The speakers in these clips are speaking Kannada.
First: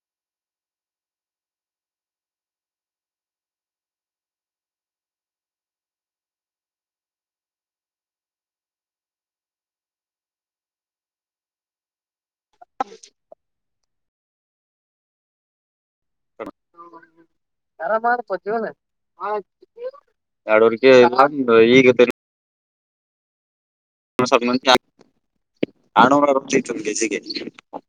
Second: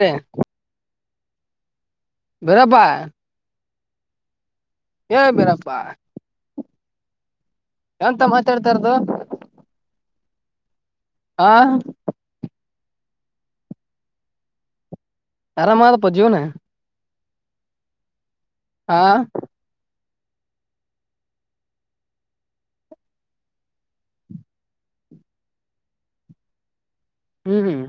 ನ್ [unintelligible] ಬೇರಪ್ಪಾಯ ಏ ಬೀರಪ್ಪಾ ಎಂತ ಮಾತಾಡ್ತಾಾರ್ದದು ಹ ಹ ಅರಾಮದಪ್ಪ ಜೀವನ ಆರಾಮದಪ್ಪ ಜೀವನ ಹಾ ಎರಡವರ್ಗೆ ಬಂಧು ಈಗ ತೆ ತಂದೆ ಕೆಜಿಗೆ [unintelligible] ಹ್ಮ್ ಹ್ಮ್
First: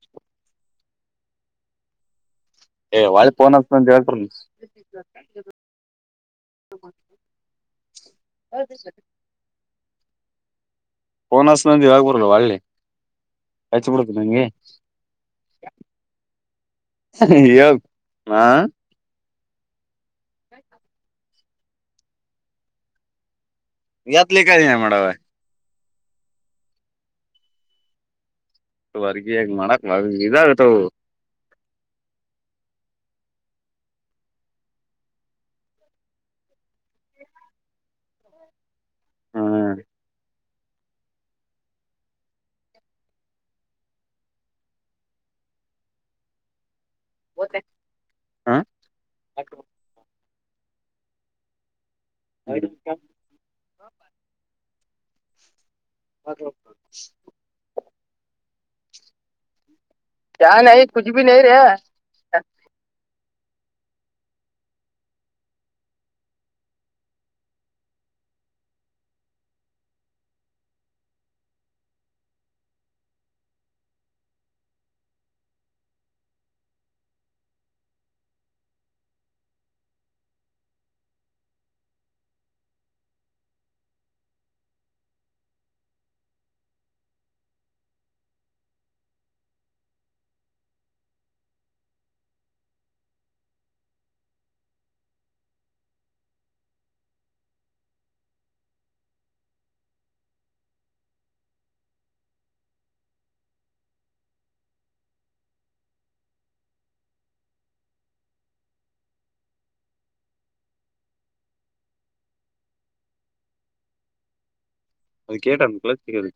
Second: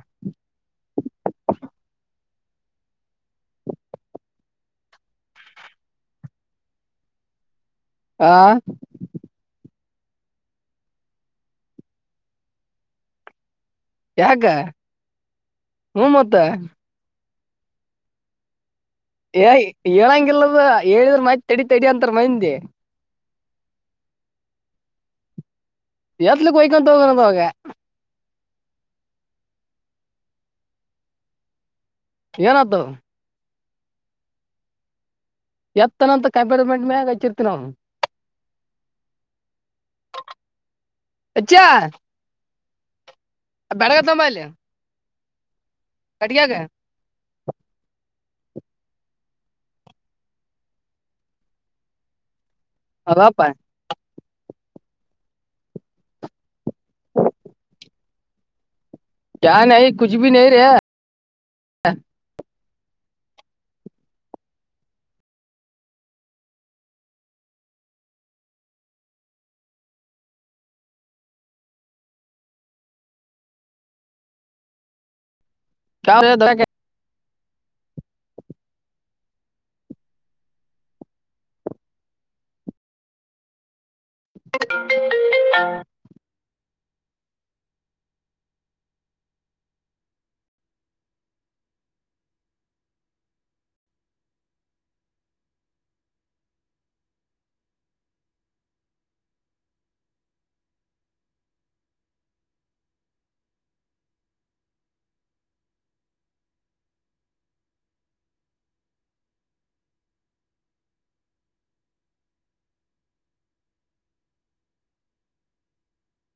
ಏ ವಳಿ ಪೋನ್ ಅತಂತ ಹೇಳ್ತ [inaudible] ಹಾ ಫೋನೆತ್ತಿನಂತ ಹೇಳ್ ಗುರು ಒಳ್ಳೆ ಹಚ್ಚ ಬಿಡುದು ಯಾಕ ನಂಗೆ ಹ್ಮ ಮತ್ತ ಯೋಗ ಹಾ ಏ ಹೇಳಂಗಿಲ್ಲದ ಹೇಳಿದ್ರ ಮತ್ ತಡಿ ತಡಿ ಅಂತಾರ ಮಂದಿ ಎತ್ಲಿ ಕಿನ ಮಾಡವ ಎತ್ಲಿಕ್ಕೆ ಹಯ್ಕೊಂತ ಹೋಗೋ ಅವಾಗ ವರ್ಗಗ್ ಮಾಡಕ್ ಮ ಇದಾಗ ಹಾವು ಏನ್ದು ಎತ್ತನಂತ ಕೈಬೇರ್ ಮಂಡ ಮೇಾಗ ಹಚ್ಚಿರ್ತಿ ನಮ್ ಹಾ ಅಚ್ಚಾ ಬೆಳಗ ತಂಬ ಅಲ್ಯ ಕಟಿಯಾಗ ಹಾ [unintelligible] ಹೌದು [inaudible] ಅದಪಾ ಹ [unintelligible] ಓಕೆ [inaudible] ಹ್ಮ [unintelligible] ಕ್ಯಾ ನೈ ಕುಚ್ ಭಿ ನೈ ರೇ [unintelligible] ಕುಚ್ ಬಿ ನೈ ರೇ [unintelligible] ಕ್ಯಾ ರೇ [unintelligible] [inaudible] ವಿಕೆಟ್ ಅದನ್ನ ಕೆಳಗ ತಗಿರಿ.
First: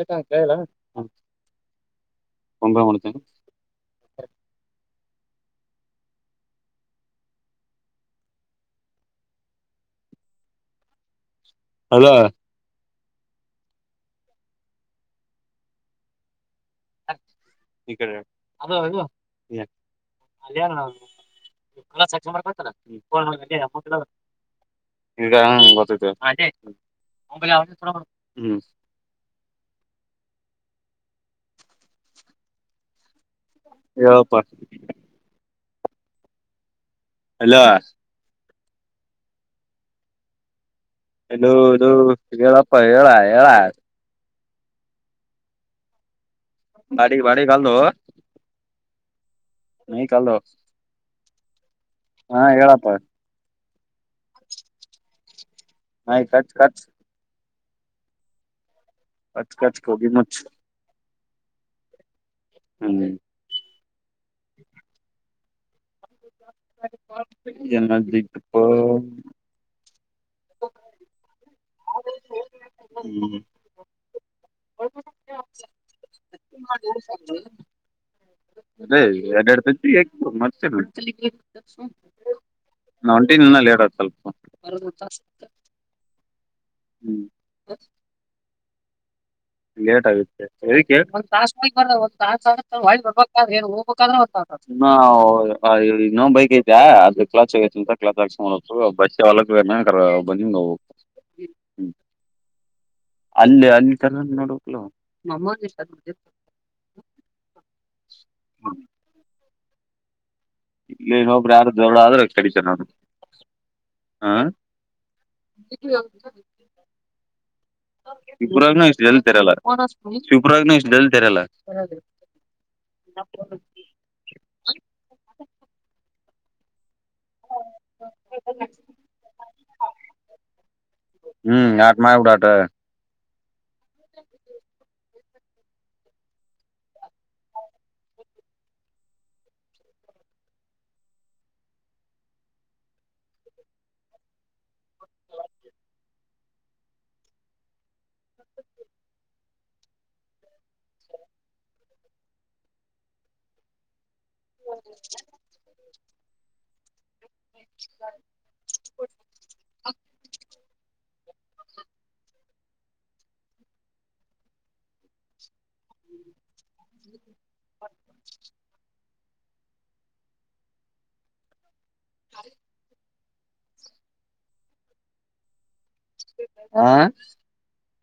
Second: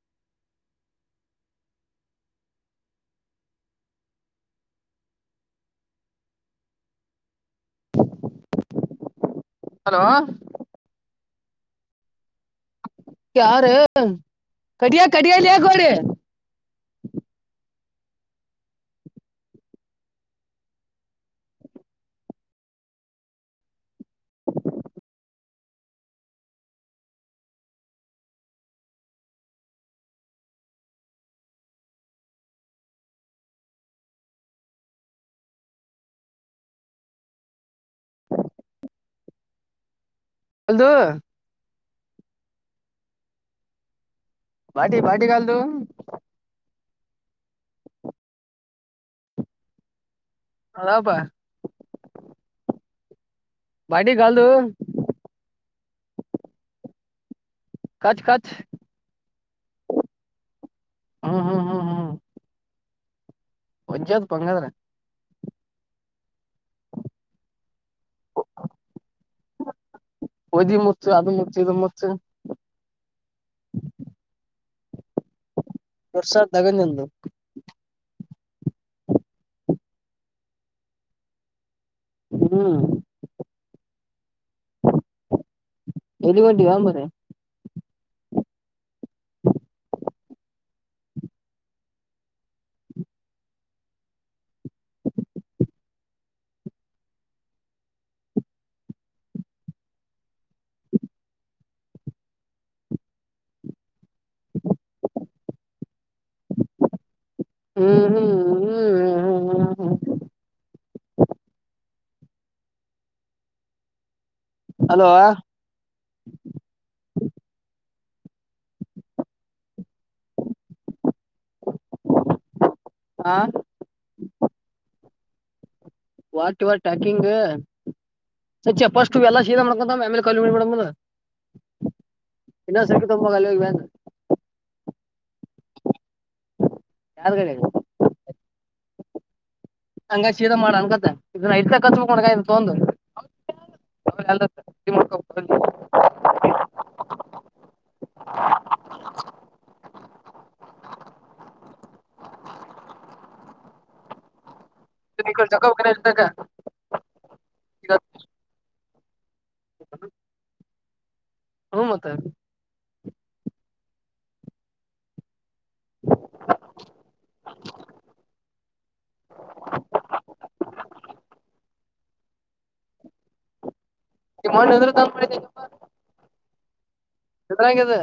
ಎಸ್ಟ್ ಆತ ಹೇಳನ್ನಾ ಒಂದಾಮಿನಿಟ್ ತಡಿ ಹಲೋ ಅಲೋ ಯಾರ ಕಡಿಯ ಕಡಿಯ ಲೆ ಗೋರಿ ಯ್ಕ್ ಈಕಡೆ ಅದು ಅದು ಯ್ಯ್ ಅಲ್ಲೆನ್. ಕ್ಲಚ್ಹಾಕೊಂಡ್ಬರ್ತೇತ್ತಲ್ಲ ಫೋನ್ ತಟೇ ಅಮೌಂಟ್ ಅದಾವ. ಇಗ ಗೊತ್ತೇತಿ ಹಾತೆ ಮೊಬೈಲ್ ಯಾವಾಗ್ ಕೊಡವ ಹು. ಹೇಳೋಪಾ ಹಲೋ ಹಲೋ ಹಲೋ ಹಲೋ ಹೇಳಪ್ಪ ಹೇಳ ಹೇಳ. ಭಾಟಿ ಭಾಟಿ ಕಲ್ ತು. ಬಾಡಿ ಬಾಡಿ ಕಲ್ದು. ನಹಿ ಕಲ್ದು. ಹಲೋಪಾ ಹಾ ಹೇಳಪ್ಪ ಭಾಟಿ ಗಲ್ ದು ನಾಯಿ ಕಚ್ ಕಚ್ ಕಚ್ ಕಚ್ ಕಚ್ ಕಚ್ ಕೋಬಿ ಮುಚ್ ಹು ಹು ಹು ಹು ಒಜ್ಜದ್ಪಾ ಹಂಗಾದ್ರ ಎನ್ನಾ ಲಿಟ್ಟ ಪೋ ಒದಿ ಮುಚ್ಚ ಅದು ಮುಚ್ಚ ಇದು ಮುಚ್ಚ ಹು [unintelligible] ವರ್ಷಾತ್ ತಗ ನಿಂದು ಅದೇ ಎರಡೆರಡು ತತ್ತಿ ಹಾಕ್ಬೇದ ಮತ್ತೆ ಹು ಹೊಂಟಿಲ್ಲ ಇನ್ನ ಲೇಟ್ ಆಗುತ್ ಸ್ವಲ್ಪ್ [unintelligible] ಎಲ್ಲಿಗೊಂಟಿಯೋ ಆ ಮ. ತಡ್ರಿ ಲೇಟ್ ಆಗುತ್ತೆ ಎದಕ್ಕೆ ಒಂದು ತಾಸು ಹೋಗಿ ಬರಕೇ ಒಂದು ತಾಸು ಆಗುತ್ತೆ ಒಳ್ಳಿ ಒಂದು ಹೋಗ್ಬೇಕಾದ್ರೆ ಒನ್ ತಾಸ್ ಆಗುತ್ತೆ. ಇನ್ನು ಇನ್ನೋ ಬೈಕ್ ಐತೆ ಅದ ಕ್ಲಚ್ ಹೊಗೈತಿಂತ ಕ್ಲಚ್ ಹಾಕಸ್ಕೊಂಡ್ ಬರ್ಕ್. ಹಲೋ ಬಸ್ಯ ಹೊಲಕ್ಕೆ ಹೋಗ್ಯಾನ ಹಂಗಾರ ಬಂದಿದ ಹೋಗ್ಬೇಕ್. ಅಲ್ಲೆ ಅಲ್ಲಿ ತಗದ ನೋಡಬೇಕಿಲ್ಲ ಅವ ಮಮೋಜಿಶ್ಬುದ್ದಿ. ಹು ಹು ಹು ಹು ಹು ಇಲ್ಲನೊಬ್ರ ಯಾರ ದೋಳ ಆದ್ರ ಕಡಿತ ನಾನು ಹ. ಹಲೋ.. ತಿಕ್ಲಿ [inaudible] ಶವಪುರಗ ಇಷ್ಟು ಜಲ್ ತೆರಲ್ಲ ಶಿವ ಪುರಣ್ಣ ಇಷ್ಟು ಜಲ್ ತೆರೆಯಲ್ಲ ತೆರೆಲ್ಲ ರಿ. ಹಾ ಏನಪ್ಪಾ ವಾಟ್ ಯುವರ್ ಟಾಕಿಂಗ್. ಇಚ್ಚ ಫಸ್ಟು ಎಲ್ಲ ಸೀದ ಮಾಡ್ಕಂತ ಆಮೇಲೆ ಕಲ್ [unintelligible] ನಾಕ್ ಮಂದ್ [unintelligible] ಇನ್ನೊಂದು ಸಂಕ್ಕೆ ತಗೊಬೊಗ್ ಅಲ್ಹೋಗ್ [unintelligible] ಯಾರ್ ಗಡೆಗೆ. ಹಂಗ ಶೀದಾ ಮಾಡ ಅನ್ಕತ್ತ ಇದ ಇಡ್ತ ಕಚ್ಕೊಂಡ ತಗೊಂದು [unintelligible] [unintelligible] [unintelligible] [unintelligible] [unintelligible] ಹ [unintelligible] ಹ್ಮ್ ಮತ್ತೆ. ಹ [unintelligible] [inaudible] ಹರಿ [unintelligible] ನಿ ಮೊನ್ನೆ ಯಾದ್ರು ಕಾಲ್ ಮಾಡಿದ್ - - ಹ್ಮ ಇದ್ರಂಗ್ಅದು.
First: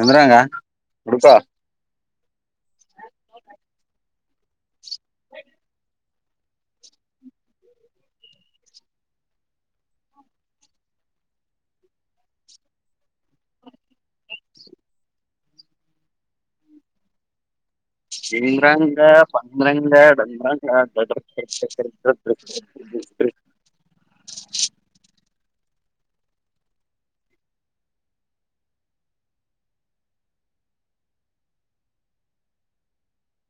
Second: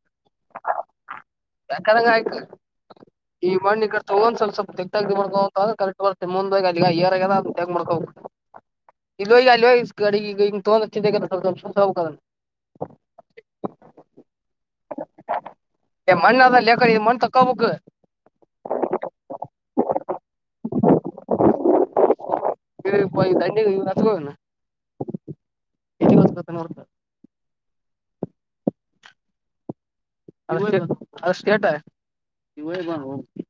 ಅಂದ್ರೆ ಗ ಇಡ್ಕೊ ಸಾಕತ್ತಾಗ್ ಆಯ್ತು. ಈ ಮಣ್ಣಿ ಕಡೆ ತಗೊ ಸ್ವಲ್ಪ್ ಸ್ವಲ್ಪ್ ತಗಿ ಮಾಡಕ ಕರೆಕ್ಟ್ ಬರುತ್ತೆ ಮುಂದ ಅಲ್ಲಿ ಏರ್ ಆದ ತಗ ಮಾಡ್ಕೋ. ಇಲ್ಲಿ ಹೋಗಿ ಅಲ್ಲಿ ಹೋಗಿ ಗಾಡಿ ಇಂಗ್ ತಗೊಂಡ್ ಚಿಂತೆಲ್ಲ ತಗೋಬೇಕಾ ಅದ್ನ. ಮಣ್ಣ ಅದಲ್ಲ ಕರಿಯ ಮಣ್ಣ ತಕ್ಕೊಬೇಕು. ಚಂದ್ರಂಗ ಪಂದ್ರಂಗ ಡಂದ್ರಗ [unintelligible] ಅಯ್ಯೋ ಯಪ್ಪಾ ದಂಡಿ ಇವನ ಎತ್ಕೋ ಇವ್ನ [unintelligible] ಅಷ್ಟೇ ಅಷ್ಟ ಕೆೇಟ [unintelligible]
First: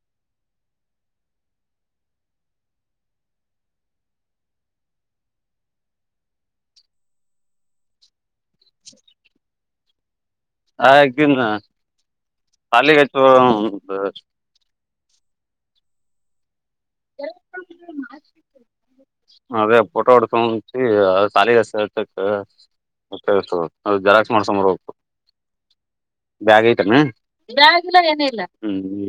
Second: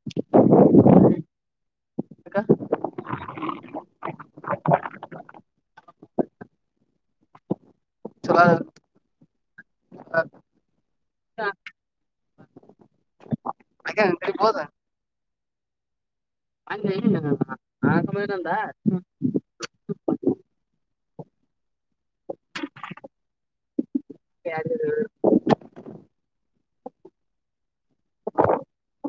[unintelligible] ಯಾಕ [unintelligible] ಚಲ ಹಾಗಿನ ಕಾಲಿಗತ್ [unintelligible] ಅಕ್ಕ [unintelligible] ಅಲ್ಲಿ ಆಗ್ಮೇನ್ ಅಂದ. ಅದೇ ಫೋಟೋ ಹೊಡ್ಕೊಂಡಿ [unintelligible] [unintelligible] ಜರಾಕ್ಸ್ ಮಾಡ್ಸ್ಕಬರ್ಬೇಕು ಬ್ಯಾಗ್ ಐತನ ಬ್ಯಾಗಿಲ್ಲ ಎನಿಲ್ಲ.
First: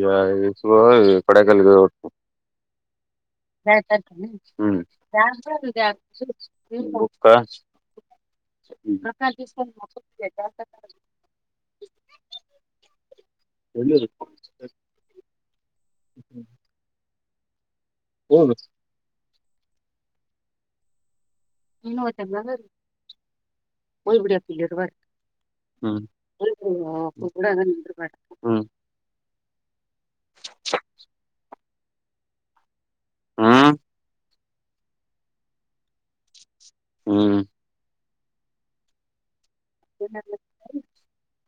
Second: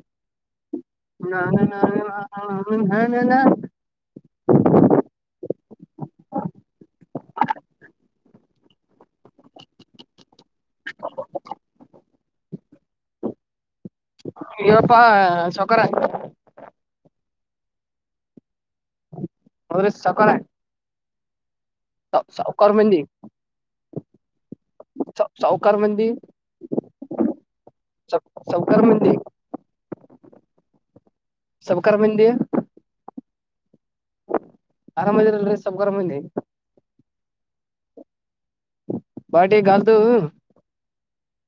ಯಾ ಇ ಸು [unintelligible] ನಾ ನಾನ ನಾ ನರಿ ನನಾನ. [unintelligible] ಹು [unintelligible] ತಗ [unintelligible] [unintelligible] ಎಲ್ಲದೆ. ಇಯಪ್ಪಾ ಸವ್ಕಾರ. ಹ್ಮ್ ಹು ನ್ರಿ ಬರ್ರಿ ಸವ್ಕಾರೆ. ಸವ್ಕಾರ್ ಮಂದಿ. ಹಯ್ ಬಿಯತಿಲ್ಲಿರುವ ಸಾವಕಾರ ಹ್ಮೇ ಮಂದಿ [unintelligible] ಸಬ್ ಕಬಂದ ಹಾ ಆರಾಮ ಇದದಿರಲ್ರಿ ಸಲ್ ಗರಾಮಂದಿ ಹ್ಮ ಬಟ ಗಲ್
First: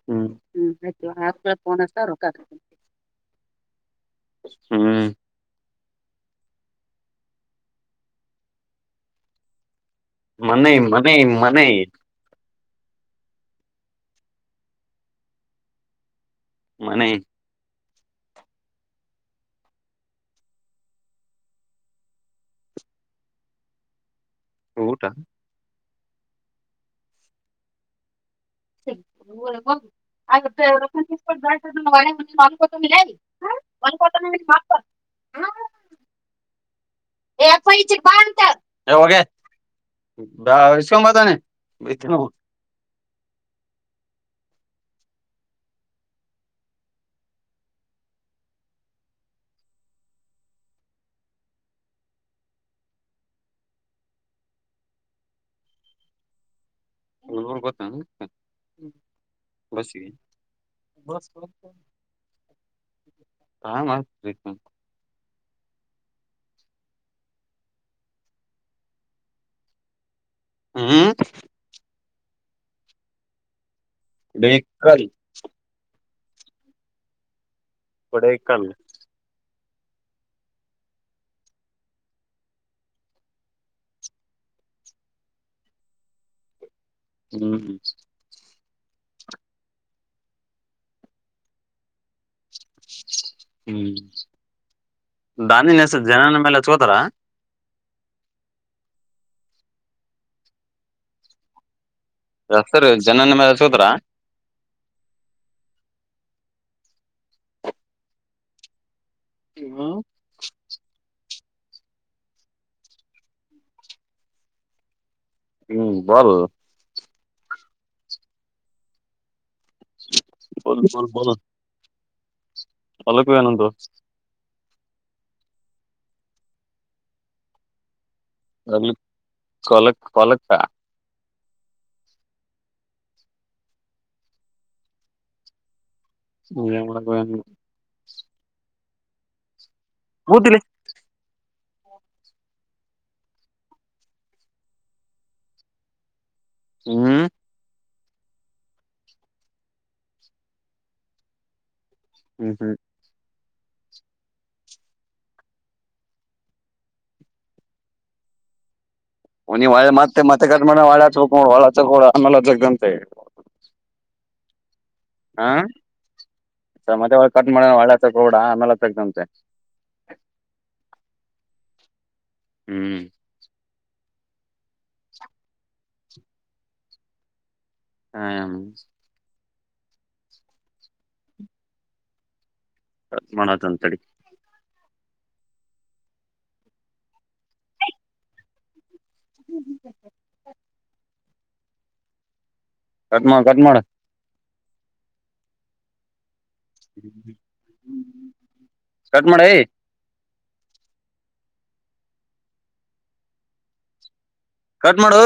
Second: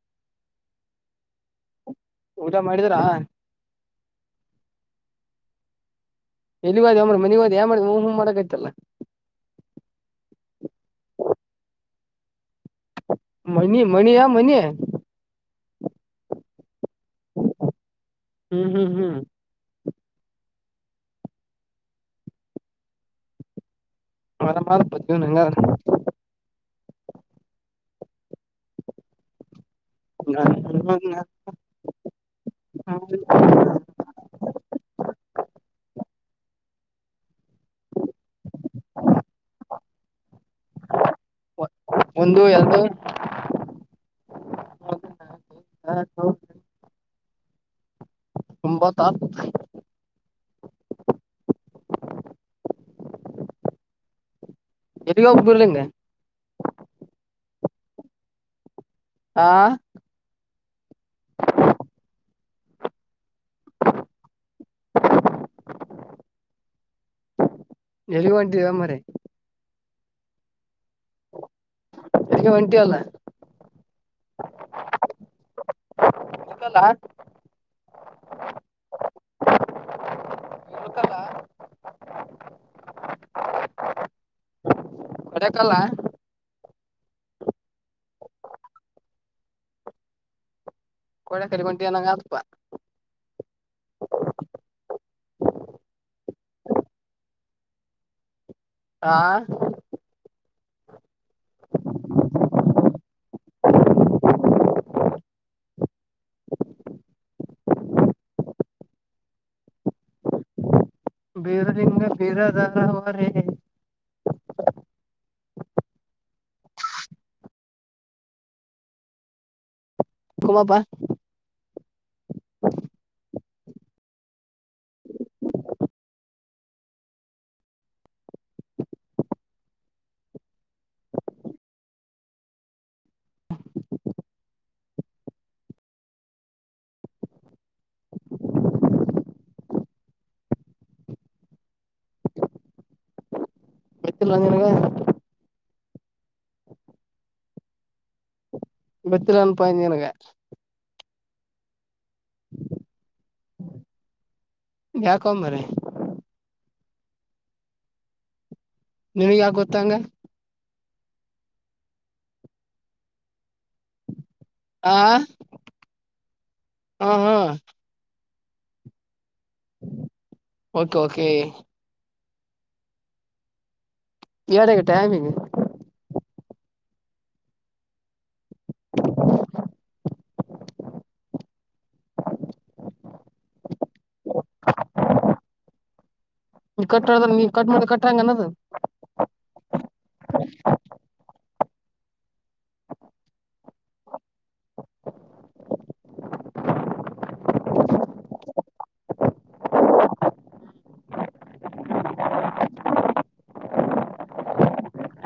ಹ್ಮ ಆಯ್ತ ಆ ಪನ ಸಾರ ಊಟ ಮಾಡಿದ್ರಾ ಹ್ಮ್ ಎಲ್ಲಿ ಹೋದು ಮಾಡ್ರ ಮಿಗೋ್ ಯ ಮಾಡ ಹೂ್ ಮಾಡಕ್ತಲ್ಲ ಮನೆ ಮನೆ ಮನೆ ಮನಿ ಮಣಿಯಾ ಮನಿ ಮನೆ ಹ್ಮ್ ಹ್ಮ್ ಹ್ಮ್ ಮರ ಮಾ ಬ ಊಟ ನಂಗ ರಪ ಮಾುಕ ಮ [unintelligible] [inaudible] ಒಂದ ಕತ ಎಫಐ ಬೋಗ ಬಷಂಬ ತಾನೆ ಒಂದು ಎಲ್ದು ತಂಬತ್ತ ಎಲ್ಲಿಗ ಬರ್ಲ ಹ ಗೊತ್ತ ಆ ಬಸಿಗೆ ಕ ಎಲಿ ಒಂಟವ ಮ್ರ ಹ್ಮ್ ಅಕ್ಕೆ ವಂಟಿ ಅಲ್ಲ ಡ ಕಳಿ ಹಲ್ಲ ಕಡ ಕಲ್ಲ ಇತ್ತಲ್ಲ ಹೊಡಕಲ್ಲ ಹ್ಮ್ಮ ಕಡೆ ಕರಿಮಂಟಿ ನಂಗಗೆ ಹತ್ಪ್ಪ ಹ್ಮ್ ದನ್ಿನ್ಯಸ ಜನನ ಮೇಲೆಚ್ಕೋತಾರ ಆಾ ಸರ್ ಜನ ನಿ ಚೋದರ [inaudible] ಬೀರಲಿಂಗ ಬೀರದಾರ ಅವ ರ ಹ್ಮ್ ಬ ಕುಮಪ್ಪ ಬ ಬ ಬಲ ಅಲಕ್ವ ನದು ಅ ಕೊಲಕ್ ಕೊಲಕ್ಕ [unintelligible] ಹ ಗ [unintelligible] [inaudible] ಮುೂದಲಿ ಗೊತ್ತಿಲ್ಲೆ ನಿನಗೆ ಹ್ಮ್ [unintelligible] ಗೊತ್ತಿಲ್ ಏನಪ್ಪ ಅಂದ್ರೆ ನಿನಗೆ ಹ್ಮ್ ಹ್ಮ್ [unintelligible] ಯಾಕೋ ಮಾರಯ್ಯ ನಿನಗ್ ಯಾಕ ವ ನೀ ಗೊತ್ತಂಗ ಮತ್ತೆ ಮತ್ತೆ ಕಟ್ ಮಾಡಿದ್ರೆ ನೋಡು ಮತ್ತೇ ಅಚ್ಚುಬೇಕು ಅಗ ಅಂತ ಆ ಹಾ ಹಾ ಮತ್ತ ಒಳ ಹಾ ಕಟ್ ಮಾಡ ಒಳ್ಳೆ ತೋಡ ಆಮೇಲೆ ತಗತಂತೆ [unintelligible] ಓಕೆ ಓಕೆ ಹ್ಮ್ [unintelligible] ಎಡಗೆ ಟೈಮಿನ ಹಾಮ ಕಟ್ ಮಾಡಕ್ಕತ್ತೀನಿ ತಡಿ ನಿನ್ ಕಟ್ ಮಾಡು ಕಟ್ಟಂಗಿಲ್ಲ ಹ್ಮ ಹ ಕಟ್ ಮಾಡ್ ಕಟ್ ಮಾಡು ಕಟ್ ಮಾಡೆ ಕಟ್ ಮಾಡೋ